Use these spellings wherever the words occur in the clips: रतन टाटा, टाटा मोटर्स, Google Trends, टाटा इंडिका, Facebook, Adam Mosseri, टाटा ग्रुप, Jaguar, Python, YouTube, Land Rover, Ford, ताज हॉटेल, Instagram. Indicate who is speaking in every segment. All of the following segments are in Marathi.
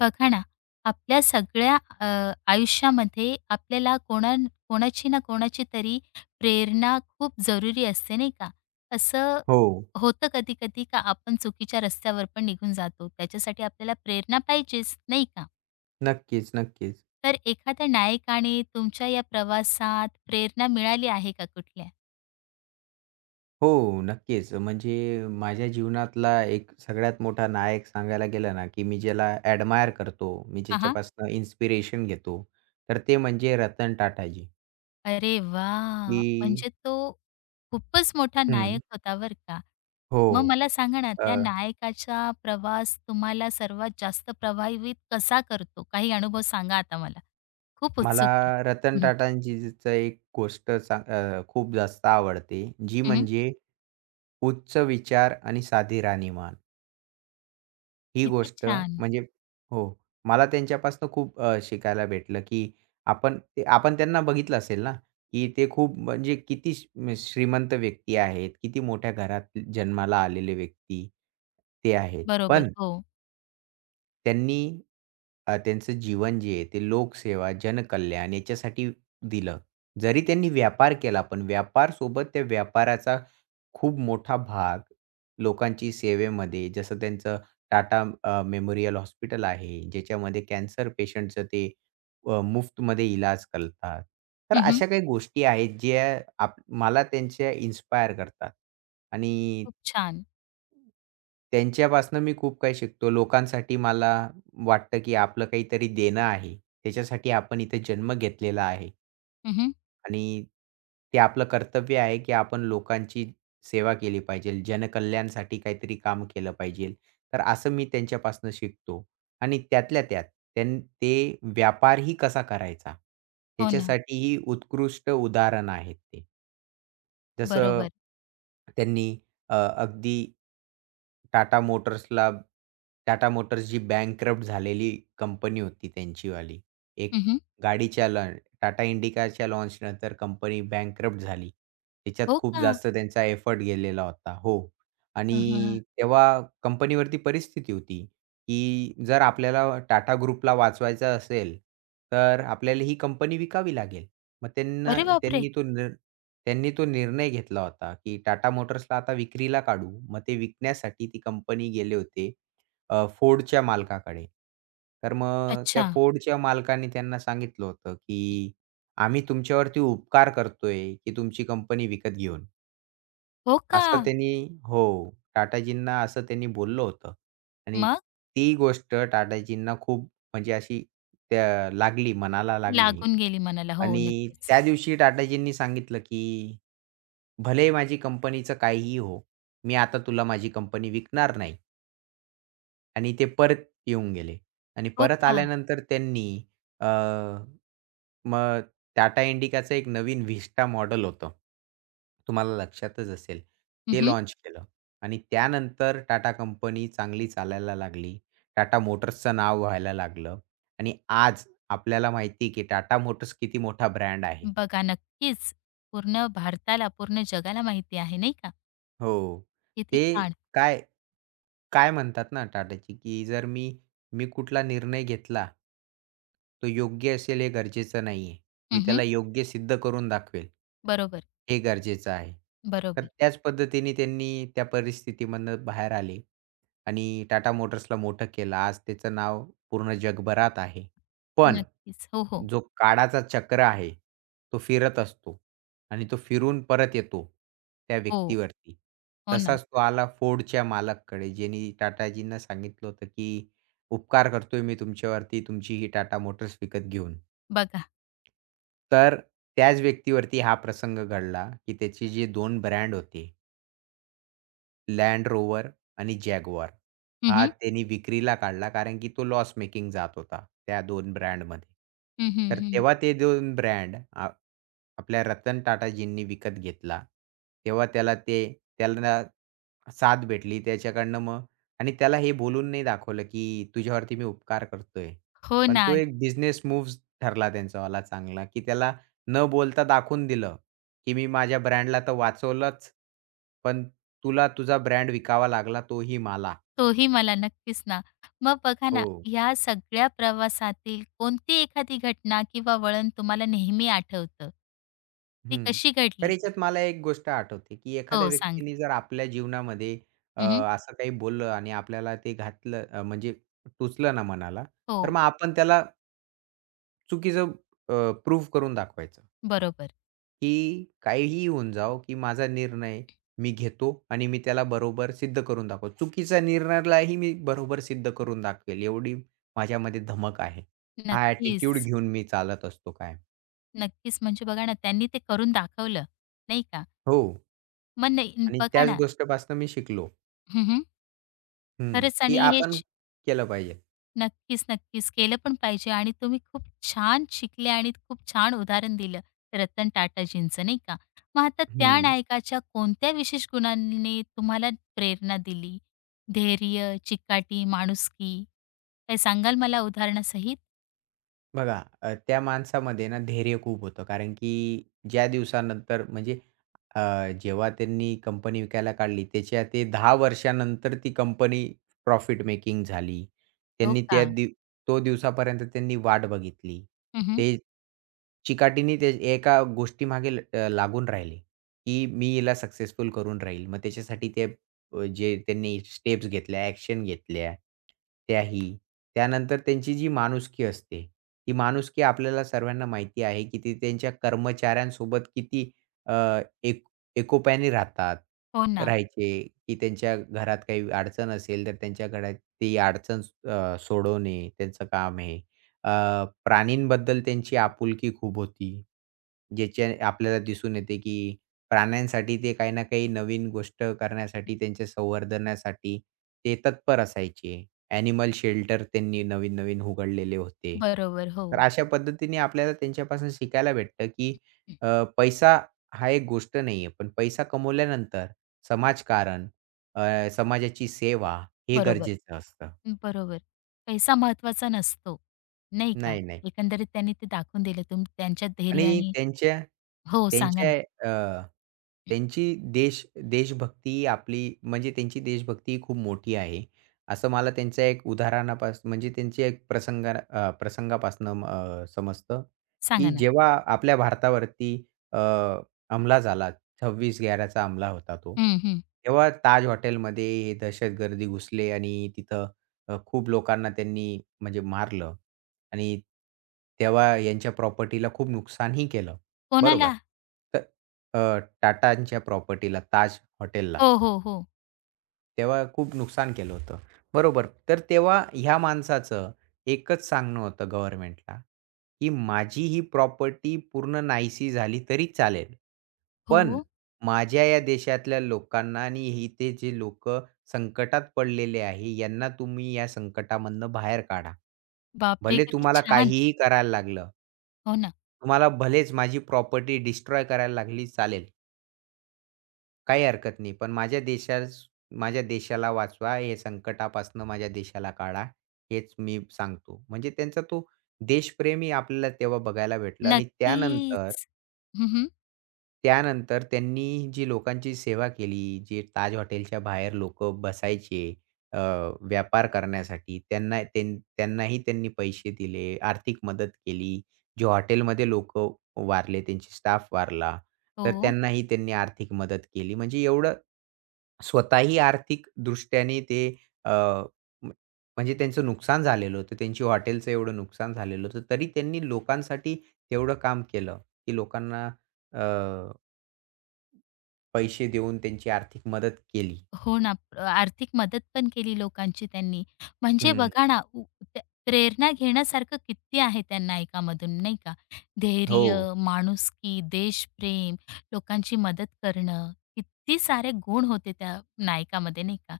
Speaker 1: बघा ना, आपल्या सगळ्या आयुष्यामध्ये आपल्याला कोणाची ना कोणाची तरी प्रेरणा खूप जरुरी असते, नाही का? असं
Speaker 2: हो.
Speaker 1: होतं कधी-कधी का आपण चुकीच्या रस्त्यावर पण निघून जातो. त्याच्यासाठी आपल्याला प्रेरणा पाहिजेच, नाही का?
Speaker 2: नक्कीच, नक्कीच.
Speaker 1: तर एखाद्या नायकाने तुमच्या या प्रवासात प्रेरणा मिळाली आहे का कुठल्या?
Speaker 2: हो, नक्कीच. म्हणजे माझ्या जीवनातला एक सगळ्यात मोठा नायक सांगायला गेला ना, की मी ज्याला ॲडमायर करतो, मी
Speaker 1: हां,
Speaker 2: ज्याच्यापासून इन्स्पिरेशन घेतो, तर ते म्हणजे रतन टाटाजी,
Speaker 1: अरे वाह!
Speaker 2: की
Speaker 1: म्हणजे तो खूपच मोठा नायक
Speaker 2: हं.
Speaker 1: होता बरं का.
Speaker 2: हो.
Speaker 1: मग मला सांगा ना,
Speaker 2: अ,
Speaker 1: त्या नायकाचा प्रवास तुम्हाला सर्वात जास्त प्रभावित कसा करतो? काही अनुभव सांगा आता मला. खूप
Speaker 2: मला
Speaker 1: उत्सुक आहे.
Speaker 2: रतन
Speaker 1: हं, हं.
Speaker 2: टाटांजीचं एक गोष्ट सांग खूप जास्त आवडते, जी म्हणजे उच्च विचार आणि साधी राहणीमान. ही
Speaker 1: किती
Speaker 2: गोष्ट
Speaker 1: छान.
Speaker 2: म्हणजे हो. मला त्यांच्यापासून खूप शिकायला भेटलं, की आपण त्यांना बघितलं असेल ना, की ते खूप म्हणजे किती श्रीमंत व्यक्ती आहेत, किती मोठ्या घरात जन्माला आलेले व्यक्ती ते आहेत.
Speaker 1: बरोबर.
Speaker 2: पण
Speaker 1: हो.
Speaker 2: त्यांनी त्यांचं जीवन जे आहे ते लोकसेवा, जनकल्याण याच्यासाठी दिलं. जरी त्यांनी व्यापार केला, पण व्यापारसोबत त्या व्यापाराचा खूप मोठा भाग लोकांची सेवेमध्ये जसं त्यांचं टाटा मेमोरियल हॉस्पिटल आहे, ज्याच्यामध्ये कॅन्सर पेशंटचं ते मुफ्तमध्ये इलाज करतात. तर
Speaker 1: हं, हं.
Speaker 2: अशा काही गोष्टी आहेत, ज्या आप मला त्यांच्या इन्स्पायर करतात आणि
Speaker 1: खूप छान.
Speaker 2: त्यांच्यापासनं मी खूप काही शिकतो. लोकांसाठी मला वाटतं, की आपलं काहीतरी देणं आहे. त्याच्यासाठी आपण इथे जन्म घेतलेला आहे.
Speaker 1: हं,
Speaker 2: आणि ते आपलं कर्तव्य आहे, की आपण लोकांची सेवा केली पाहिजे. जनकल्याणसाठी काहीतरी काम केलं पाहिजे. तर असं मी त्यांच्यापासनं शिकतो. आणि त्यातल्या त्यात ते व्यापारही कसा करायचा,
Speaker 1: हो ना.
Speaker 2: याच्यासाठीही उत्कृष्ट उदाहरण आहेत ते. जसं
Speaker 1: बरोबर.
Speaker 2: त्यांनी अ, अगदी टाटा मोटर्सला टाटा मोटर्स जी बँकरप्ट झालेली कंपनी होती त्यांचीवाली. एक
Speaker 1: हं,
Speaker 2: गाडीच्या लॉन टाटा इंडिकाच्या लॉन्चनंतर कंपनी बँकरप्ट झाली. त्याच्यात
Speaker 1: हो
Speaker 2: खूप
Speaker 1: का?
Speaker 2: जास्त त्यांचा एफर्ट गेलेला होता. हो.
Speaker 1: हं,
Speaker 2: आणि तेव्हा कंपनीवरती परिस्थिती होती, की जर आपल्याला टाटा ग्रुपला वाचवायचं असेल, तर आपल्याला ही कंपनी विकावी लागेल. मग त्यांना
Speaker 1: अरे बापरे!
Speaker 2: त्यांनी तो निर त्यांनी तो निर्णय घेतला होता, की टाटा मोटर्सला आता विक्रीला काढू. मग ते विकण्यासाठी ती कंपनी गेले होते अ, Fordच्या मालकाकडे. तर मग त्या
Speaker 1: अच्छा.
Speaker 2: Fordच्या मालकाने त्यांना सांगितलं होतं, की "आम्ही तुमच्यावरती उपकार करतोय, की तुमची कंपनी विकत घेऊन."
Speaker 1: हो का?
Speaker 2: असं त्यांनी हो, टाटाजींना असं त्यांनी बोललं होतं आणि
Speaker 1: मग
Speaker 2: ती गोष्ट टाटाजींना खूप म्हणजे अशी त्या लागली, मनाला लागली
Speaker 1: लागून गेली मनाला. हो,
Speaker 2: आणि
Speaker 1: नक्कीच.
Speaker 2: त्या दिवशी टाटाजींनी सांगितलं, की "भलेही माझी कंपनीचं काहीही हो, मी आता तुला माझी कंपनी विकणार नाही." आणि ते परत येऊन गेले आणि
Speaker 1: हो
Speaker 2: परत
Speaker 1: का?
Speaker 2: आल्यानंतर त्यांनी अ, मग टाटा इंडिकाचं एक नवीन व्हिस्टा मॉडेल होतं. तुम्हाला लक्षातच असेल. ते लाँच केलं आणि त्यानंतर टाटा कंपनी चांगली चालायला लागली. टाटा मोटर्सचं नाव व्हायला लागलं आणि आज आपल्याला माहिती आहे की टाटा मोटर्स किती मोठा ब्रँड आहे.
Speaker 1: बघा नक्कीच. पूर्ण भारताला, पूर्ण जगाला माहिती आहे नाही का?
Speaker 2: हो.
Speaker 1: किती
Speaker 2: ते
Speaker 1: छान.
Speaker 2: काय काय म्हणतात ना टाटाची, की जर मी मी कुठला निर्णय घेतला, तो योग्य असेल हे गरजेचं नाहीये. मी
Speaker 1: हं,
Speaker 2: त्याला योग्य सिद्ध करून दाखवेल,
Speaker 1: बरोबर,
Speaker 2: हे गरजेचं आहे. तर
Speaker 1: बरोबर.
Speaker 2: त्याच पद्धतीने त्यांनी त्या परिस्थितीमधनं बाहेर आले. आणि टाटा मोटर्सला मोठं केलं. आज त्याचं नाव पूर्ण जगभरात आहे. पण
Speaker 1: नक्कीच. हो, हो.
Speaker 2: जो काळाचा चक्र आहे, तो फिरत असतो आणि तो फिरून परत येतो त्या
Speaker 1: हो.
Speaker 2: व्यक्तीवरती.
Speaker 1: हो ना.
Speaker 2: तसाच तो आला Fordच्या मालकाकडे, ज्यांनी टाटाजींना सांगितलं होतं, की "उपकार करतोय मी तुमच्यावरती, तुमची ही टाटा मोटर्स विकत घेऊन."
Speaker 1: बघा.
Speaker 2: तर त्याच व्यक्तीवरती हा प्रसंग घडला, की त्याचे जे 2 ब्रँड होते Land रोवर आणि Jaguar.
Speaker 1: हं,
Speaker 2: हा
Speaker 1: हं.
Speaker 2: त्यांनी विक्रीला काढला कारण की तो लॉस मेकिंग जात होता त्या 2 ब्रँडमध्ये. तर
Speaker 1: हं,
Speaker 2: तेव्हा ते दोन ब्रँड आ आपल्या रतन टाटाजींनी विकत घेतला. तेव्हा त्याला ते त्याला साथ भेटली त्याच्याकडनं मग आणि त्याला हे बोलून नाही दाखवलं की तुझ्यावरती मी उपकार करतोय.
Speaker 1: हो
Speaker 2: पण
Speaker 1: ना.
Speaker 2: तो एक बिझनेस मूव्ह ठरला त्यांचावाला चांगला, की त्याला न बोलता दाखवून दिलं की मी माझ्या ब्रँडला तर वाचवलंच, पण तुला तुझा ब्रँड विकावा लागला तोही मला.
Speaker 1: तोही मला नक्कीच ना. मग बघा ना,
Speaker 2: हो.
Speaker 1: ह्या सगळ्या प्रवासातील कोणती एखादी घटना किंवा वळण तुम्हाला नेहमी आठवतं? ती
Speaker 2: हं.
Speaker 1: कशी
Speaker 2: तर
Speaker 1: घडली?
Speaker 2: याच्यात मला एक गोष्ट आठवते, की
Speaker 1: हो,
Speaker 2: एखाद्या
Speaker 1: सांगा.
Speaker 2: व्यक्तीने जर आपल्या जीवनामध्ये
Speaker 1: हं,
Speaker 2: असं काही बोललं आणि आपल्याला ते घातलं म्हणजे टुचलं ना मनाला, तर
Speaker 1: हो.
Speaker 2: मग आपण त्याला चुकीचं अ, करून दाखवायचं.
Speaker 1: बरोबर.
Speaker 2: की काहीही होऊन जाओ, की माझा निर्णय मी घेतो आणि मी त्याला बरोबर सिद्ध करून दाखवतो. चुकीचा निर्णयालाही मी बरोबर सिद्ध करून दाखवेल, एवढी माझ्यामध्ये धमक आहे. हा ॲटिट्यूड
Speaker 1: नक्कीच.
Speaker 2: घेऊन मी चालत असतो कायम.
Speaker 1: नक्कीच. म्हणजे बघा ना, त्यांनी ते करून दाखवलं, नाही का?
Speaker 2: हो
Speaker 1: मग नाही
Speaker 2: आणि
Speaker 1: बघा
Speaker 2: त्याच
Speaker 1: ना
Speaker 2: गोष्टीपासून मी शिकलो.
Speaker 1: हं, हं.
Speaker 2: हं,
Speaker 1: खरंच
Speaker 2: की
Speaker 1: आणि हे
Speaker 2: आपण
Speaker 1: श
Speaker 2: केलं पाहिजे.
Speaker 1: नक्कीच, नक्कीच केलं पण पाहिजे आणि तुम्ही खूप छान शिकले आणि खूप छान उदाहरण दिलं रतन टाटाजींचं, नाही का? मग आता त्या
Speaker 2: हं.
Speaker 1: नायकाच्या कोणत्या विशेष गुणांनी तुम्हाला प्रेरणा दिली? धैर्य, चिकाटी, माणुसकी? काय सांगाल मला उदाहरणासहित?
Speaker 2: बघा, त्या माणसामध्ये ना धैर्य खूप होतं. कारण की ज्या दिवसानंतर म्हणजे अ, जेव्हा त्यांनी कंपनी विकायला काढली, त्याच्या ते 10 वर्षानंतर ती कंपनी प्रॉफिट मेकिंग झाली.
Speaker 1: हो
Speaker 2: त्यांनी
Speaker 1: का?
Speaker 2: त्या दिव तो दिवसापर्यंत त्यांनी वाट बघितली.
Speaker 1: हं, हं.
Speaker 2: ते चिकाटीने ते एका गोष्टीमागे लागून राहिले, की मी हिला सक्सेसफुल करून राहील. मग त्याच्यासाठी ते जे त्यांनी स्टेप्स घेतल्या, ॲक्शन घेतल्या त्याही. त्यानंतर त्यांची जी माणुसकी असते ही माणुसकी आपल्याला सर्वांना माहिती आहे, की ते त्यांच्या कर्मचाऱ्यांसोबत किती अ, एक एकोप्याने
Speaker 1: हो ना.
Speaker 2: राहायचे, की त्यांच्या घरात काही अडचण असेल, तर त्यांच्या घरात ती अडचण सोडवणे त्यांचं काम आहे. प्राणींबद्दल त्यांची आपुलकी खूप होती. ज्याच्या आपल्याला दिसून येते, की प्राण्यांसाठी ते काही ना काही नवीन गोष्ट करण्यासाठी, त्यांच्या संवर्धनासाठी ते तत्पर असायचे. ॲनिमल शेल्टर त्यांनी नवीन-नवीन उघडलेले होते.
Speaker 1: बरोबर.
Speaker 2: तर
Speaker 1: हो.
Speaker 2: अशा पद्धतीने आपल्याला त्यांच्यापासून शिकायला भेटतं, की
Speaker 1: हं,
Speaker 2: अ, पैसा हा एक गोष्ट नाही आहे, पण पैसा कमवल्यानंतर समाजकारण, अ, समाजाची सेवा हे
Speaker 1: बरोबर.
Speaker 2: गरजेचं असतं.
Speaker 1: बरोबर. पैसा महत्त्वाचा नसतो, नाही का?
Speaker 2: नाही, नाही.
Speaker 1: एकंदरीत त्यांनी ते दाखवून दिलं तुम त्यांच्या
Speaker 2: आणि
Speaker 1: धैर्याने
Speaker 2: त्यांच्या
Speaker 1: हो, सांगा
Speaker 2: त्यांच्या
Speaker 1: ना.
Speaker 2: अ,
Speaker 1: हं,
Speaker 2: त्यांची देश देशभक्ती आपली म्हणजे त्यांची देशभक्ती खूप मोठी आहे. असं मला त्यांच्या एक उदाहरणापासून म्हणजे त्यांच्या एक प्रसंगा अ, प्रसंगापासनं समजतं,
Speaker 1: सांगा
Speaker 2: की
Speaker 1: ना.
Speaker 2: जेव्हा आपल्या भारतावरती अ, हमला झाला, 26/11चा हमला होता तो.
Speaker 1: हं, हं.
Speaker 2: तेव्हा ताज हॉटेलमध्ये हे दहशतगर्दी घुसले आणि तिथं खूप लोकांना त्यांनी म्हणजे मारलं. आणि तेव्हा यांच्या प्रॉपर्टीला खूप नुकसानही केलं. बरोबर.
Speaker 1: कोणाला?
Speaker 2: तर टाटांच्या प्रॉपर्टीला, ताज हॉटेलला.
Speaker 1: हो, हो, हो.
Speaker 2: तेव्हा खूप नुकसान केलं होतं. बरोबर. तर तेव्हा ह्या माणसाचं एकच सांगणं होतं गव्हर्नमेंटला, की माझी ही प्रॉपर्टी पूर्ण नाहीशी झाली तरी चालेल. पण
Speaker 1: हो.
Speaker 2: माझ्या या देशातल्या लोकांना आणि इथे जे लोक संकटात पडलेले आहे, यांना तुम्ही या संकटामधनं बाहेर काढा.
Speaker 1: बापरे!
Speaker 2: भले
Speaker 1: किती
Speaker 2: तुम्हाला
Speaker 1: छान.
Speaker 2: काहीही करायला लागलं.
Speaker 1: हो ना.
Speaker 2: तुम्हाला भलेच माझी प्रॉपर्टी डिस्ट्रॉय करायला लागली चालेल. काही हरकत नाही. पण माझ्या देशास माझ्या देशाला वाचवा, हे संकटापासून माझ्या देशाला काढा, हेच मी सांगतो. म्हणजे त्यांचा तो देशप्रेमही आपल्याला तेव्हा बघायला भेटलं आणि त्यानंतर
Speaker 1: नक्कीच. हं, हं.
Speaker 2: त्यानंतर त्यांनी जी लोकांची सेवा केली, जे ताज हॉटेलच्या बाहेर लोकं बसायचे अ, व्यापार करण्यासाठी, त्यांनाही त्यांनी पैसे दिले, आर्थिक मदत केली. जे हॉटेलमध्ये लोक वारले, त्यांची स्टाफ वारला, तर
Speaker 1: हो.
Speaker 2: त्यांनाही त्यांनी आर्थिक मदत केली. म्हणजे एवढं स्वतःही आर्थिक दृष्ट्याने ते अ, म्ह म्हणजे त्यांचं नुकसान झालेलं होतं. त्यांची हॉटेलचं एवढं नुकसान झालेलं होतं, तरी त्यांनी लोकांसाठी तेवढं काम केलं, की लोकांना पैसे देऊन त्यांची आर्थिक मदत केली.
Speaker 1: हो ना. आर्थिक मदत पण केली लोकांची त्यांनी. म्हणजे
Speaker 2: हं.
Speaker 1: बघा ना, उ प्रे प्रेरणा घेण्यासारखं किती आहे त्या नायकामधून, नाही का?
Speaker 2: हो.
Speaker 1: धैर्य, माणुसकी, देशप्रेम, लोकांची मदत करणं, किती सारे गुण होते त्या नायकामध्ये, नाही का?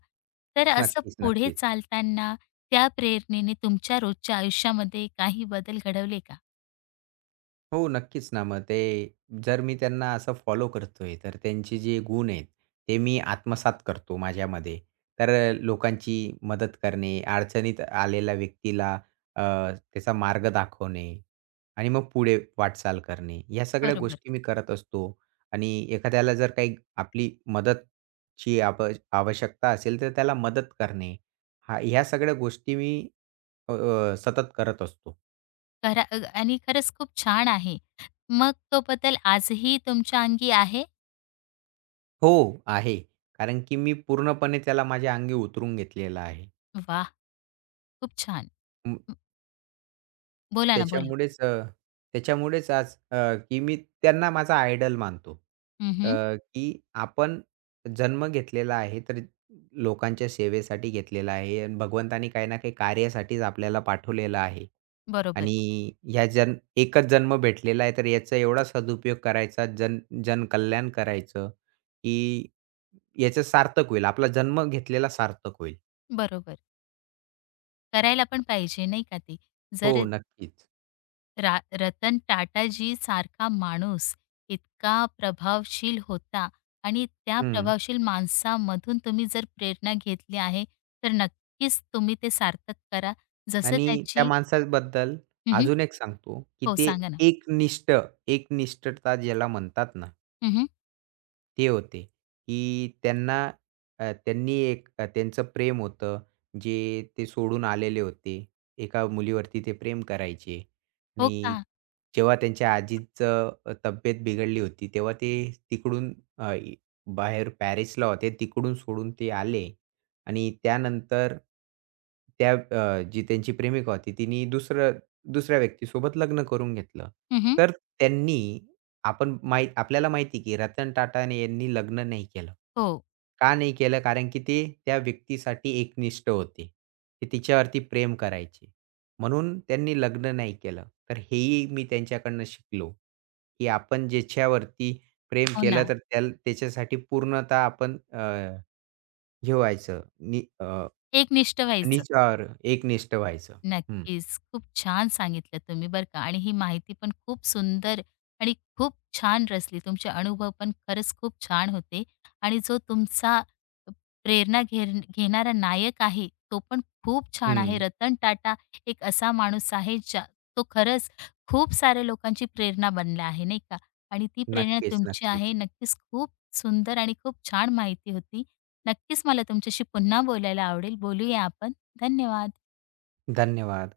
Speaker 1: तर असं
Speaker 2: नक्कीच,
Speaker 1: पुढे
Speaker 2: नक्कीच.
Speaker 1: चालताना त्या प्रेरणेने तुमच्या रोजच्या आयुष्यामध्ये काही बदल घडवले का?
Speaker 2: हो, नक्कीच ना. मग ते जर मी त्यांना असं फॉलो करतोय, तर त्यांचे जे गुण आहेत, ते मी आत्मसात करतो माझ्यामध्ये. तर लोकांची मदत करणे, अडचणीत आलेल्या व्यक्तीला अ, त्याचा मार्ग दाखवणे आणि मग पुढे वाटचाल करणे, या सगळ्या
Speaker 1: बरोबर.
Speaker 2: गोष्टी मी करत असतो. आणि एखाद्याला जर काही आपली मदतची आव आवश्यकता असेल, तर त्याला मदत करणे, हा ह्या सगळ्या गोष्टी मी अ, अ, सतत करत असतो.
Speaker 1: खरा आणि खरंच खूप छान आहे. मग तो बदल आजही तुमच्या अंगी आहे?
Speaker 2: हो, आहे. कारण की मी पूर्णपणे त्याला माझ्या अंगी उतरून घेतलेला आहे.
Speaker 1: वाह! खूप छान.
Speaker 2: अं,
Speaker 1: बोला ना, बोला.
Speaker 2: त्याच्यामुळेच अ, त्याच्यामुळेच आज की मी त्यांना माझा आयडॉल मानतो. अ,
Speaker 1: हं,
Speaker 2: की आपण जन्म घेतलेला आहे, तर लोकांच्या सेवेसाठी घेतलेला आहे आणि भगवंतानी काही ना काही कार्यासाठीच आपल्याला पाठवलेलं आहे.
Speaker 1: बरोबर,
Speaker 2: आणि ह्या जन एकच जन्म भेटलेला आहे, तर याचा एवढा सदुपयोग करायचा, जनकल्याण करायचं, की याचं सार्थक होईल. आपला जन्म घेतलेला सार्थक होईल.
Speaker 1: बरोबर. करायला पण पाहिजे नाही का ते.
Speaker 2: हो,
Speaker 1: जर
Speaker 2: नक्कीच.
Speaker 1: रतन टाटाजी सारखा माणूस इतका प्रभावशील होता आणि त्या
Speaker 2: हं.
Speaker 1: प्रभावशील माणसामधून तुम्ही जर प्रेरणा घेतली आहे, तर नक्कीच तुम्ही ते सार्थक करा. जसं
Speaker 2: आणि त्या
Speaker 1: त्याची
Speaker 2: माणसाबद्दल
Speaker 1: हं,
Speaker 2: अजून एक सांगतो, की
Speaker 1: हो,
Speaker 2: ते
Speaker 1: सांगा ना.
Speaker 2: एकनिष्ठ एकनिष्ठता ज्याला म्हणतात ना,
Speaker 1: हं,
Speaker 2: ते होते, की त्यांना अ, त्यांनी एक अ, त्यांचं प्रेम होतं, जे ते सोडून आलेले होते. एका मुलीवरती ते प्रेम करायचे
Speaker 1: हो
Speaker 2: आणि
Speaker 1: का?
Speaker 2: जेव्हा त्यांच्या आजीचं तब्येत बिघडली होती, तेव्हा ते तिकडून अ, इ बाहेर पॅरिसला होते. तिकडून सोडून ते आले आणि त्यानंतर त्या जी त्यांची प्रेमिका होती, तिने दुसऱ्या व्यक्तीसोबत लग्न करून घेतलं.
Speaker 1: हं,
Speaker 2: तर त्यांनी आपण माही आपल्याला माहिती आहे, की रतन टाटा यांनी लग्न नाही केलं.
Speaker 1: हो,
Speaker 2: का नाही केलं? कारण की ते त्या व्यक्तीसाठी एकनिष्ठ होते. ते तिच्यावरती प्रेम करायचे. म्हणून त्यांनी लग्न नाही केलं. तर हेही मी त्यांच्याकडनं शिकलो, की आपण ज्याच्यावरती प्रेम
Speaker 1: हो
Speaker 2: केलं
Speaker 1: ना.
Speaker 2: तर त्याच्यासाठी पूर्णतः आपण हे
Speaker 1: एकनिष्ठ व्हायचं.
Speaker 2: निस्वार्थ, एकनिष्ठ व्हायचं. हं,
Speaker 1: नक्कीच. खूप छान सांगितलं तुम्ही बरं का आणि ही माहिती पण खूप सुंदर आणि खूप छान रचली. तुमचे अनुभव पण खरंच खूप छान होते आणि जो तुमचा प्रेरणा घेर घेणारा नायक आहे, तो पण खूप छान आहे.
Speaker 2: हं.
Speaker 1: रतन टाटा एक असा माणूस आहे, ज्या तो खरंच खूप साऱ्या लोकांची प्रेरणा बनला आहे, नाही का? आणि ती प्रेरणा
Speaker 2: नक्कीच,
Speaker 1: तुमची
Speaker 2: नक्कीच.
Speaker 1: आहे. नक्कीच खूप सुंदर आणि खूप छान माहिती होती. नक्कीच मला तुमच्याशी पुन्हा बोलायला आवडेल. बोलूया आपण. धन्यवाद.
Speaker 2: धन्यवाद.